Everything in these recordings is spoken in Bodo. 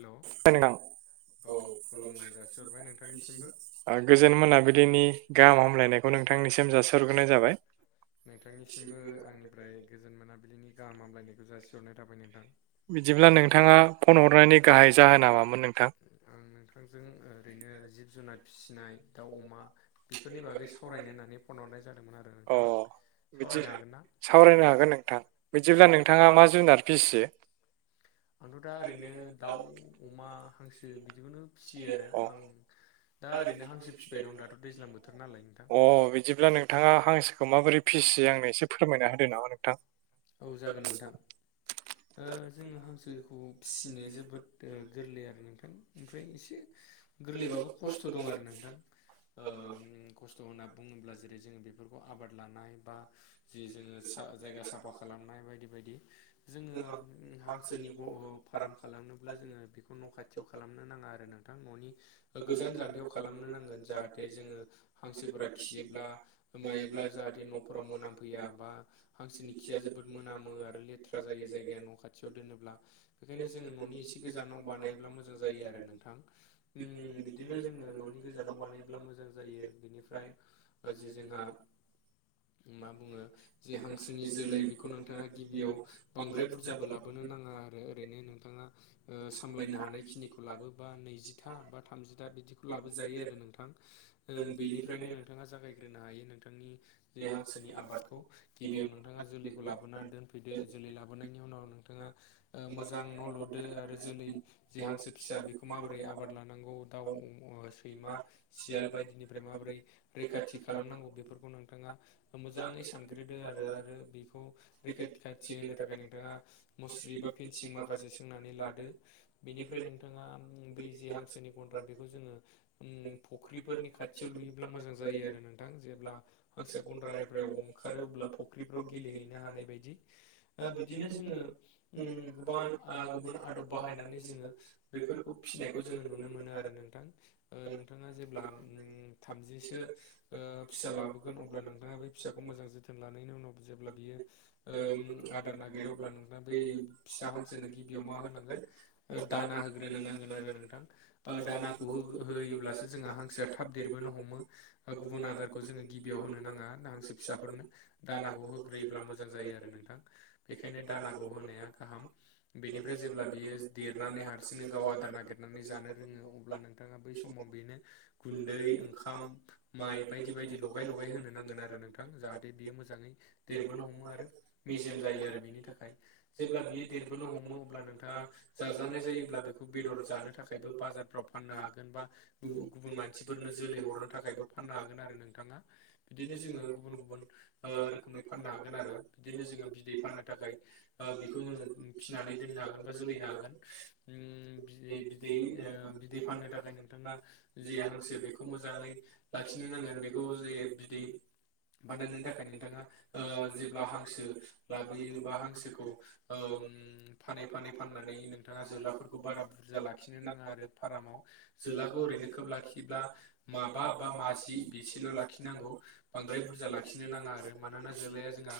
हेलौ [unintelligible] औ खुलुमनाय जासिहरबाय नोंथांनिसिमबो गोजोन मोनाबिलिनि गाहाम हामलायनायखौ नोंथांनिसिम जासि हरग्रोनाय जाबाय नोंथांनिसिमबो आंनिफ्राय गोजोन मोनाबिलिनि गाहाम हामलायनायखौ जासिहरनाय थाबाय नोंथां बिदिब्ला नोंथाङा फन हरनानै गाहाय जाहोन नामोन नोंथां आं नोंथांजों ओरैनो जिब जुनार फिसिनाय दाउ अमा बेफोरनि बागै सावरायनो होननानै फन हरनाय जादोंमोन आरो अ नोंथां बिदि सावरायनो हागोन ना सावरायनो हागोन नोंथां औ बिदिब्ला नोंथाङा मा जुनार फिसियो आंथ' दा ओरैनो दाउ अमा हांसो बिदिखौनो फिसियो आरो अ आं दा ओरैनो हांसो फिबाय दं दाथ' दैज्लां बोथोर नालाय नोंथां अ बिदिब्ला नोंथाङा हांसोखौ माबोरै फिसियो आंनो एसे फोरमायना होदो नामा नोंथां औ जागोन नोंथां ओ जोङो हांसोखौ फिसिनो जोबोद गोरलै आरो नोंथां ओमफ्राय एसे गोरलैबाबो खस्थ' दं आरो नोंथां उम खस्थ' होनना बुङोब्ला जेरै जोङो बेफोरखौ आबाद लानाय बा जि जोङो जायगा साफा खालामनाय बायदि बायदि जोङो हांसोनि फार्म खालामनोब्ला जोङो बेखौ न' खाथियाव खालामनो नाङा आरो नोंथां न'नि गोजान जानथायाव खालामनो नांगोन जाहाथे जोङो हांसोफोरा खियोब्ला मायोब्ला जाहाथे न'फोराव मोनामफैया बा हांसोनि खिया जोबोद मोनामो आरो लेथ्रा जायो जायगाया न' खाथियाव दोनोब्ला बेखायनो जोङो न'नि एसे गोजानाव बानायोब्ला मोजां जायो आरो नोंथां बिदिनो जोङो न'नि गोजानाव बानायोब्ला मोजां जायो बिनिफ्राय जे जोंहा मा बुङो जे हांसोनि जोलै बेखौ नोंथाङा गिबियाव बांद्राय बुरजाबो लाब बोनो नाङा आरो ओरैनो नोंथाङा सामलायनो हानाय खिनिखौ लाबोबा नैजिथा बा थामजिथा बिदिखौ लाबोजायो आरो नोंथां बेनिफ्रायनो नोंथाङा जागायग्रोनो हायो नोंथांनि जि हांसोनि आबादखौ गिबियाव नोंथ नोंथाङा जोलैखौ लाबोनानै दोनफैदो जोलै लाबोनायनि उनाव नोंथाङा मोजां न' लुदो आरो जोलै जि हांसो फिसा बेखौ माबोरै आबाद लानांगौ दाउ सैमा सियाल बायदिनिफ्राय माबोरै रैखाथि खालामनांगौ बेफोरखौ नोंथाङा मोजाङै सानग्रोदों आरो आरो बेखौ रैखा खाथि होनो थाखाय नोंथाङा मुस्रि बा फेनसिं माखासे सोंनानै लादो बेनिफ्राय नोंथाङा बै जे हांसोनि गन्द्रा बेखौ जोङो फुख्रिफोरनि खाथि खाथियाव लुयोब्ला मोजां जायो आरो नोंथां जेब्ला हांसो गन्द्रानिफ्राय ओंखारो अब्ला आव गेलेहैनो हानाय बायदि बिदिनो जोङो गोबां गुबुन आदब बाहायनानै जोङो बेफोरखौ फिसिनायखौ जोङो नुनो मोनो आरो नोंथां नोंथाङा जेब्ला थामजिसो फिसा लाबो अब्ला नोंथाङा बे फिसाखौ मोजां जोथोन लानो नि उनाव जेब्ला बियो आदार नागिरो अब्ला नोंथां बै फिसा हांसोनो गिबियाव मा होनांगोन दाना होग्रोनो नांगोन आरो नोंथां दानाखौ होयोब्लासो जोंहा हांसोया थाब देरबोनो हमो गुबुन आदारखौ जोङो गिबियाव होनो नाङा हांसो फिसाफोरनो दानाखौ होग्रोयोब्ला मोजां जायो आरो नोंथां बेखायनो दानाखौ होनाया गाहाम बेनिफ्राय जेब्ला बियो देरनानै हारसिंनो गाव आदार नागिरनानै जानो रोङो अब्ला नोंथाङा बै समाव बेनो गुननदै ओंखाम माइ बायदि बायदि लगाय लगाय होनो नांगोन आरो नोंथां जाहाथे बियो मोजाङै देरबोनो हमो आरो मेजेम जायो आरो बेनि थाखाय जेब्ला बियो देरबोनो हमो अब्ला नों दा जाजानाय जायोब्ला बेखौ बेदर जानो थाखायबो बाजार फ्राव फाननो हागोन बा गुब गुबुन मानसिफोरनो जोलै हरनो थाखायबो फाननो हागोन आरो नोंथाङा बिदिनो जोङो गुबुन गुबुन ओ रोखोमै फाननो हागोन आरो बिदिनो जोङो बिदै फाननो थाखाय बेखौ जोङो फिसिनानै दोननो हागोन बा जोलैनो हागोन ओ बिदै बिदै ओ बिदै फाननो थाखाय नोंथाङा जे हांसो बेखौ मोजाङै लाखिनो नांगोन बेखौ जे बिदै ओ बानायनो गोजोननाय थाखाय थाबाय नोंथाङा ओ जेब्ला हांसो लाबोयो बा हांसोखौ ओम फानै फानै फाननानै नोंथाङा जोलाफोरखौ बारा बुरजा लाखिनो नाङा आरो फारामाव जोलाखौ ओरैनो खोब लाखियोब्ला माबा बा माजि बेसेल' लाखिनांगौ बांद्राय बुरजा लाखि फिनो नाङा आरो मानोना जोलाया जोंहा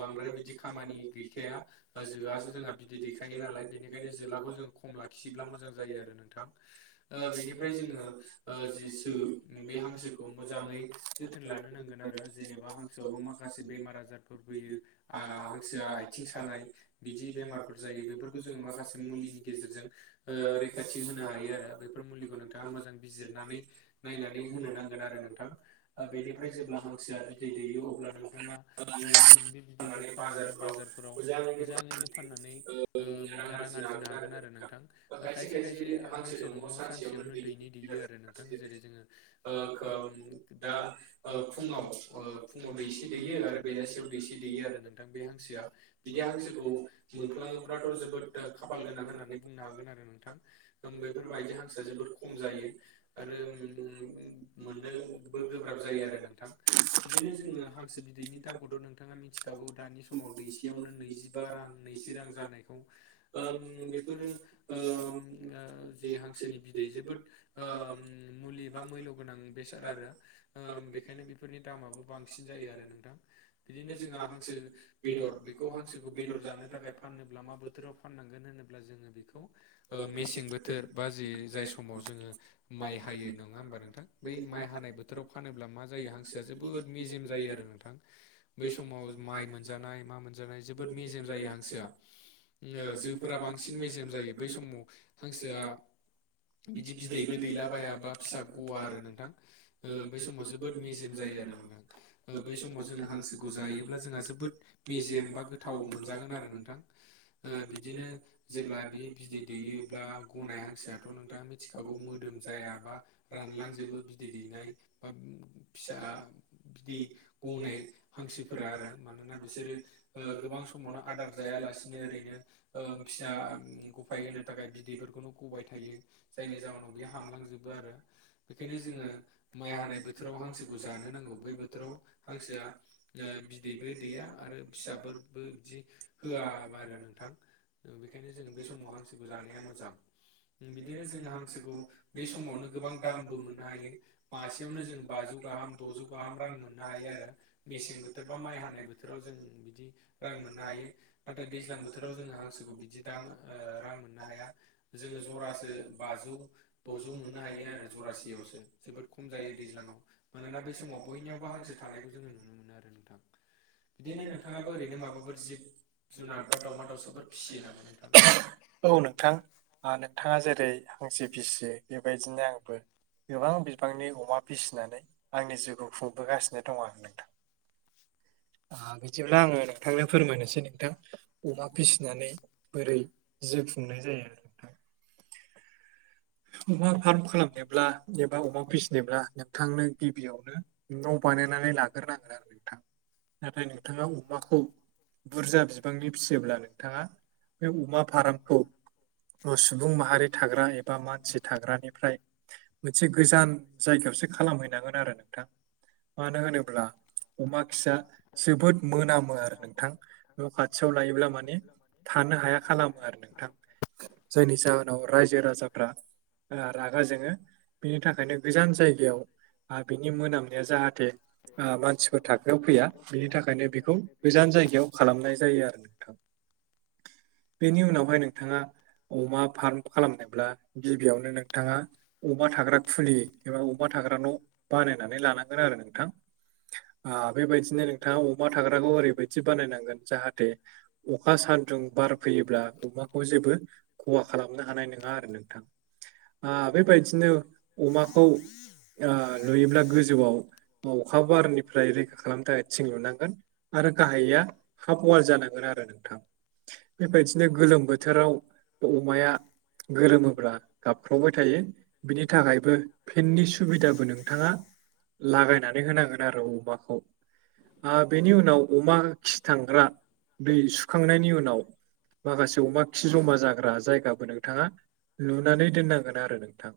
बांद्राय बिदि खामानि गैखाया ओ जोयासो जोंहा बिदै दैखायो नालाय बेनिखायनो जोलाखौ जोङो खम लाखियोब्ला मोजां जायो आरो नोंथां ओ बेनिफ्राय जोङो जिसु बे हांसोखौ मोजाङै जोथोन लानो नांगोन आरो जेनेबा हांसोयावबो माखासे बेमार आजारफोर फैयो ओ हांसोया आथिं सानाय बिदि बेमारफोर जायो बेफोरखौ जोङो माखासे मुलिनि गेजेरजों ओ रैखाथि होनो हायो आरो बे बेफोर मुलिखौ नोंथाङा मोजां बिजिरनानै नायनानै होनो नांगोन आरो नोंथां ओ बेनिफ्राय जेब्ला हांसो बिदै दैयो अब्ला नोंथाङा ओम बे बिदैखौ फाननानै बाजारफोराव मोजाङैनो फाननानै ओम रां आरजिनो हागोन आरो नोंथां खायसे खायसे हांसो दङ सानसे यावनो दैनि दैयो आरो नोंथां जेरै जोङो ओ खोम दा ओ फुङाव ओ फुङाव दैसे दैयो आरो बेलासियाव दैसे दैयो आरो नोंथां बे हांसोआ बिदि हांसोखौ मोनफ्लाङोब्लाथ' जोबोद खाफाल गोनां होननानै बुंनो हागोन आरो नोंथां बेफोरबायायदि हांसोया जोबोद खम खम जायो आरो मोननोबो गोब्राब जायो आरो नोंथां बिदिनो जोङो हांसो बिदैनि दामखौथ' नोंथाङा मिथिखागौ दानि समाव दैसेयावनो नैजि बा रां नैजि रां जानायखौ ओम बेफोरो ओम जि हांसोनि बिदै जोबोद ओम मुलि बा मुयल' गोनां बेसे आरो ओम बेखायनो बे बेफोरनि दामाबो बांसिन जायो आरो नोंथां बिदिनो जोंहा हांसो बेदर बेखौ हांसोखौ बेदर जानो थाखाय फानोब्ला मा बोथोराव फाननांगोन होनोब्ला जोङो बेखौ ओ मेसें बोथोर बा जे जाय समाव जोङो माइ हायो नङा होमबा नोंथां बै माइ हानाय बोथोर बोथाव फानोब्ला मा जायो हांसो जोबोद मेजेम जायो आरो नोंथां बै समाव माइ मोनजानाय मा मोनजानाय जोबोद मेजेम जायो हांसोया ओ जोफोरा बांसिन मेजेम जायो बै समाव हांसोया बिदि बिदैबो दैला बाया बा फिसा गवा आरो नोंथां बै समाव जोबोद मेजेम जायो आरो नोंथां ओ बै समाव जोङो हांसोखौ जायोब्ला जोंहा जोबोद मेजेम बा गोथ थाव मोनजागोन आरो नोंथां ओ बिदिनो जेब्ला बे बिदै दैयोब्ला गनाय हांसोया बेखौथ' नोंथाङा मिथिखागौ मोदोम जायाबा रानलांजोबो बिदै दैनाय बा फिसा बिदि गनाय हांसोफोरा आरो मानोना बिसोरो ओ गोबां समावनो आदार जायालासिनो ओरैनो फिसा गफाय होनो थाखाय बिदैफोरखौनो गबाय थायो जायनि जाहोनाव बेयो हामलांजोबो आरो बेखायनो जोङो माइ हानाय बोथोराव हांसो जानो नांगौ बै बोथोराव हांसोया ओ बिदैबो दैया आरो फिसाफोरबो बिदि होयाबो आरो नोंथां बेखायनो जोङो बे समाव हांसोखौ जानाया मोजां बिदिनो जोंङो हांसोखौ बे समावनो गोबां दामबो मोननो हायो मासेयावनो जोङो बाजौ गाहाम द'जौ गाहाम रां मोननो हायो आरो मेसें बोथोर बा माइ हानाय बोथोराव जों बिदि रां मोननो हायो नाथाय दैज्लां बोथोराव जोङो हांसोखौ बिदि दां रां मोननो हाया जोङो जरासो बाजौ द'जौ मोननो हायो आरो जरासेयावसो जोबोद खम जायो दैज्लाङाव मानोना बै समाव बयनियावबो हांसो थानायखौ जोङो नुनो मोनो आरो नोंथां बिदिनो नोंथाङाबो ओरैनो माबाफोर जिब जुनार बा दाउमा दाउसाफोर फिसियो नामा नोंथां औ नोंथां नोंथाङा जेरै हांसो फिसियो बेबायदिनो आंबो गोबां बिबांनि अमा फिसिनानै आंनि जिउखौ खुंबोगासिनो दङ आं नोंथां बिदिब्ला आङो नोंथांनो फोरमायनोसै नोंथां अमा फिसिनानै बोरै जि खुंनाय जायो आरो नोंथां अमा फार्म खालामनोब्ला एबा अमा फिसिनोब्ला नोंथांनो गिबियावनो न' बानायनानै लाग्रोनांगोन आरो नोंथां नाथाय नोंथाङा अमाखौ बुरजा बिबांनि फिसियोब्ला नोंथाङा बे अमा फार्मखौ सुबुं माहारि थाग्रा ए बा मानसि थाग्रानिफ्राय मोनसे गोजान जायगायावसो खालामहैनांगोन आरो नोंथां मानो होनोब्ला अमा खिया जोबोद मोनामो आरो नोंथां न खाथियाव लायोब्ला माने थानो हाया खालामो आरो नों खालाम [unintelligible] जायनि जाहोनाव रायजो राजाफ्रा रागा जोङो बेनि थाखायनो गोजान जायगायाव बिनि मोनामनाया जाहा जाथे मानसिफोर थाखोआव फैया बेनि थाखायनो बेखौ गोजान जायगायाव खालामनाय जायो आरो नोंथां। बेनि उनावहाय नोंथाङा अमा फार्म खालामनोब्ला गिबियावनो नोंथाङा अमा थाग्रा खुलि एबा अमा थाग्रा न' बानायनानै लानांगोन आरो नोंथां बेबायदिनो नोंथाङा अमा थाग्राखौ ओरैबायदि बानायनांगोन जाहाथे अखा सान्दुं बार फैयोब्ला अमाखौ जेबो खहा खालामनो हानाय नङा आरो नों बेबायदिनो अमाखौ नुयोब्ला गोजौआव अखा बारनिफ्राय रैखा खालामनो थाखाय थिं लुनांगोन आरो गाहाया हाफ वाल जानांगोन आरो नोंथां बेबायदिनो गोलोम बोथोराव अमाया गोलोमो ब्ला गाबख्रावबाय थायो बिनि थाखायबो फेननि सुबिदाबो नोंथाङा लागायनानै होनांगोन आरो अमाखौ बेनि उनाव अमा खिथांग्रा दै सुखांनायनि उनाव माखासे अमा खि जमा जाग्रा जायगाबो नोंथाङा लुनानै दोननांगोन आरो नोंथां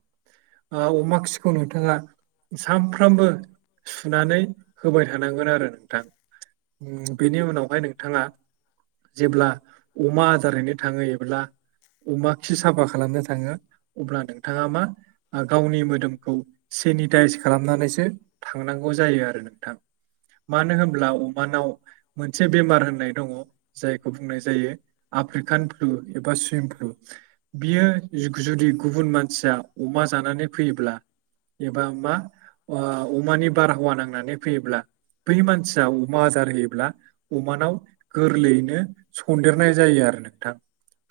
अमा खिखौ नोंथाङा सानफ्रामबो सुनानै होबाय थानांगोन आरो नोंथां। बेनि उनावहाय नोंथाङा जेब्ला अमा आदार हैैनो थाङो एब्ला अमा खि साफा खालामनो था थाङो अब्ला नोंथाङा मा गावनि मोदोमखौ सेनिटाइस खालामनानैसो थांनांगौ जायो आरो नोंथां मानो होनब्ला अमानाव मोनसे बेमार होननाय दङ जायखौ बुंनाय जायो आफ्रिकान फ्लु एबा सुइम फ्लु बियो जुदि गुबुन मानसिया अमा जानानै फैयोब्ला एबा मा अमानि बारहावा नांनानै फैयोब्ला बै मानसिया अमा आदार होयोब्ला अमानाव गोरलैयैनो सनदेरनाय जायो आरो नोंथां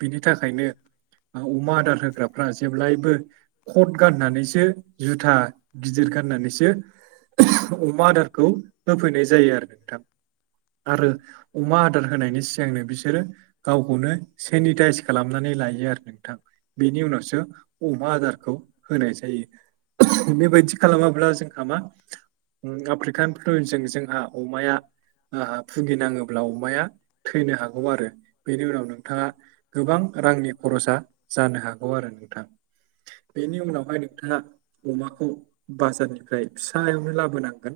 बिनि थाखायनो अमा आदार होग्राफ्रा जेब्लायबो कट गाननानैसो जुथा गिदिर गाननानैसो अमा आदारखौ होफैनाय जायो आरो नोंथां आरो अमा आदार होनायनि सिगांनो बिसोरो गावखौनो सेनिटाइस खालामनानै लायो आरो नोंथां बेनि उनावसो अमा आदारखौ होनाय जायो। बेबायदि खालामाब्ला जोंहा मा आफ्रिकान सवेनफोलो जों जोंहा अमाया औ भुगिनाङोब्ला अमाया थैनो हागौ आरो बेनि उनाव नोंथाङा गोबां रांनि खरसा जानो हागौ आरो नोंथाङा बेनि उनावहाय नोंथाङा अमाखौ बाजारनिफ्राय फिसायावनो लाबोनांगोन।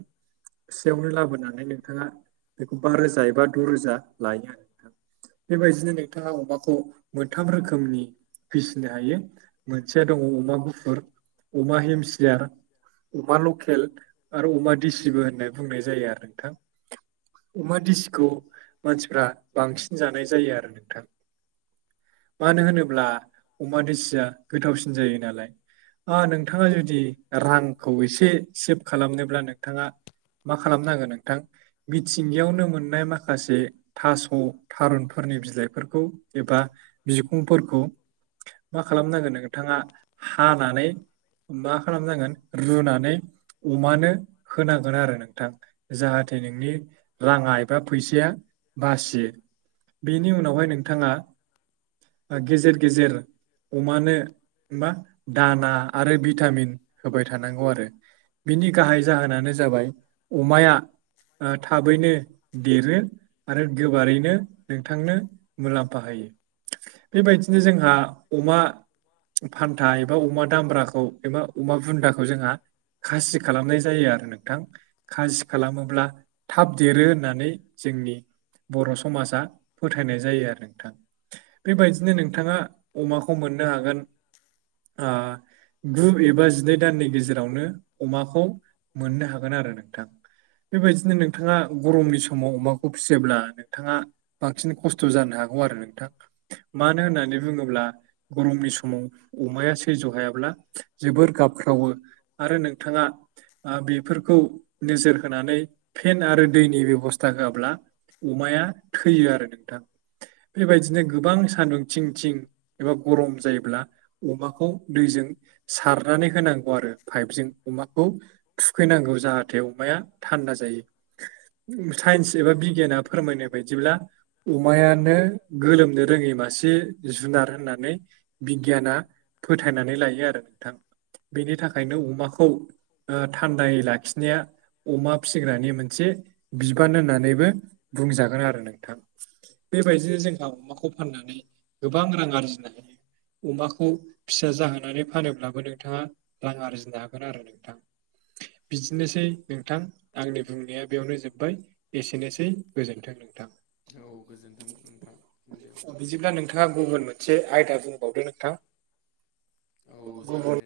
फिसायावनो लाबोनानै नोंथाङा बेखौ बा रोजा एबा द' रोजा लायो आरो नोंथाङा बेबायदिनो नोंथाङा अमाखौ मोनथाम रोखोमनि फिसिनो हायो मोनसेया दङ अमा गुफुर अमा हेमसियार अमा लकेल आरो अमा देसिबो होननाय बुंनाय जायो आरो नोंथां अमा दिसिखौ मानसिफ्रा बांसिन जानाय जायो आरो नोंथां [inaudible] मानो होनोब्ला अमा दोसिया गोथावसिन जायो नालाय नोंथाङा जुदि रांखौ एसे सेभ खालामनोब्ला नोंथाङा मा खालामनांगोन नोंथां मिथिंगायावनो मोननाय माखासे थास' थारुनफोरनि बिलाइ बेफोरखौ एबा बिखुंफोरखौ मा खालामनांगोन नोंथाङा हानानै मा खालामनांगोन रुनानै अमानो होनांगोन आरो नोंथां जाहाथे नोंनि राङा एबा फैसाया बासियो बेनि उनावहाय नोंथाङा गेजेर गेजेर अमानो‌ मा दाना आरो भिटामिन होबाय थानांगौ आरो। बिनि गाहाय जाहोनानो जाबाय अमाया थाबैनो देरो आरो गोबारैनो नोंथांनो मुलाम्फा होयो। बेबायदिनो जोंहा अमा फान्था एबा अमा दामब्राखौ एबा अमा बुन्दाखौ जोंहा खासि खालामनाय जायो आरो नोंथां खासि खालामोब्ला थाब देरो होननानै जोंनि बर' समाजा फोथायनाय जायो आरो नोंथां बेबायदिनो नों नोंथाङा अमाखौ मोननो हागोन गु एबा जिनै दाननि गेजेरावनो अमाखौ मोननो हागोन आरो नोंथां बेबायदिनो नोंथाङा गरमनि समाव अमाखौ फिसियोब्ला नोंथाङा बांसिन खस्थ' जानो हागौ आरो नों मानो होननानै बुङोब्ला गरमनि समाव अमाया सैज्य हायाब्ला जोबोर गाबख्रावो आरो नोंथाङा बेफोरखौ नोजोर होनानै फेन आरो दैनि बेब'स्था होआब्ला अमाया थैयो आरो नोंथां बेबायदिनो गोबां सान्दुं थिं थिं एबा गरम जायोब्ला अमाखौ दैजों सारनानै होनांगौ आरो पाइपजों अमाखौ थुखैनांगौ जाहाथे अमाया थान्दा जायो साइन्स एबा बिगियाना फोरमायनाय बायदिब्ला अमायानो गोलोमनो रोङै मासे मासे जुनार होननानै बिगियाना फोथायनानै लायो आरो नोंथां बेनि थाखायनो अमाखौ थान्दायै‌ लाखिनाया अमा फिसिग्रानि मोनसे बिबान होननानैबो बुंजागोन आरो नोंथां बेबायदिनो जोंहा अमाखौ फाननानै गोबां रां आरजिनो हायो अमाखौ फिसा जाहोनानै फानोब्लाबो नोंथाङा रां आरजिनो हागोन आरो नोंथां बिदिनोसै नोंथां आंनि बुंनाया बेयावनो जोब्बाय एसेनोसै गोजोन्थों नोंथां औ गोजोन्थों नोंथां दे अब्ला नोंथा गुबुन मोनसे आयदा बुंबावदो नोंथां औ जागोन गुबुन दे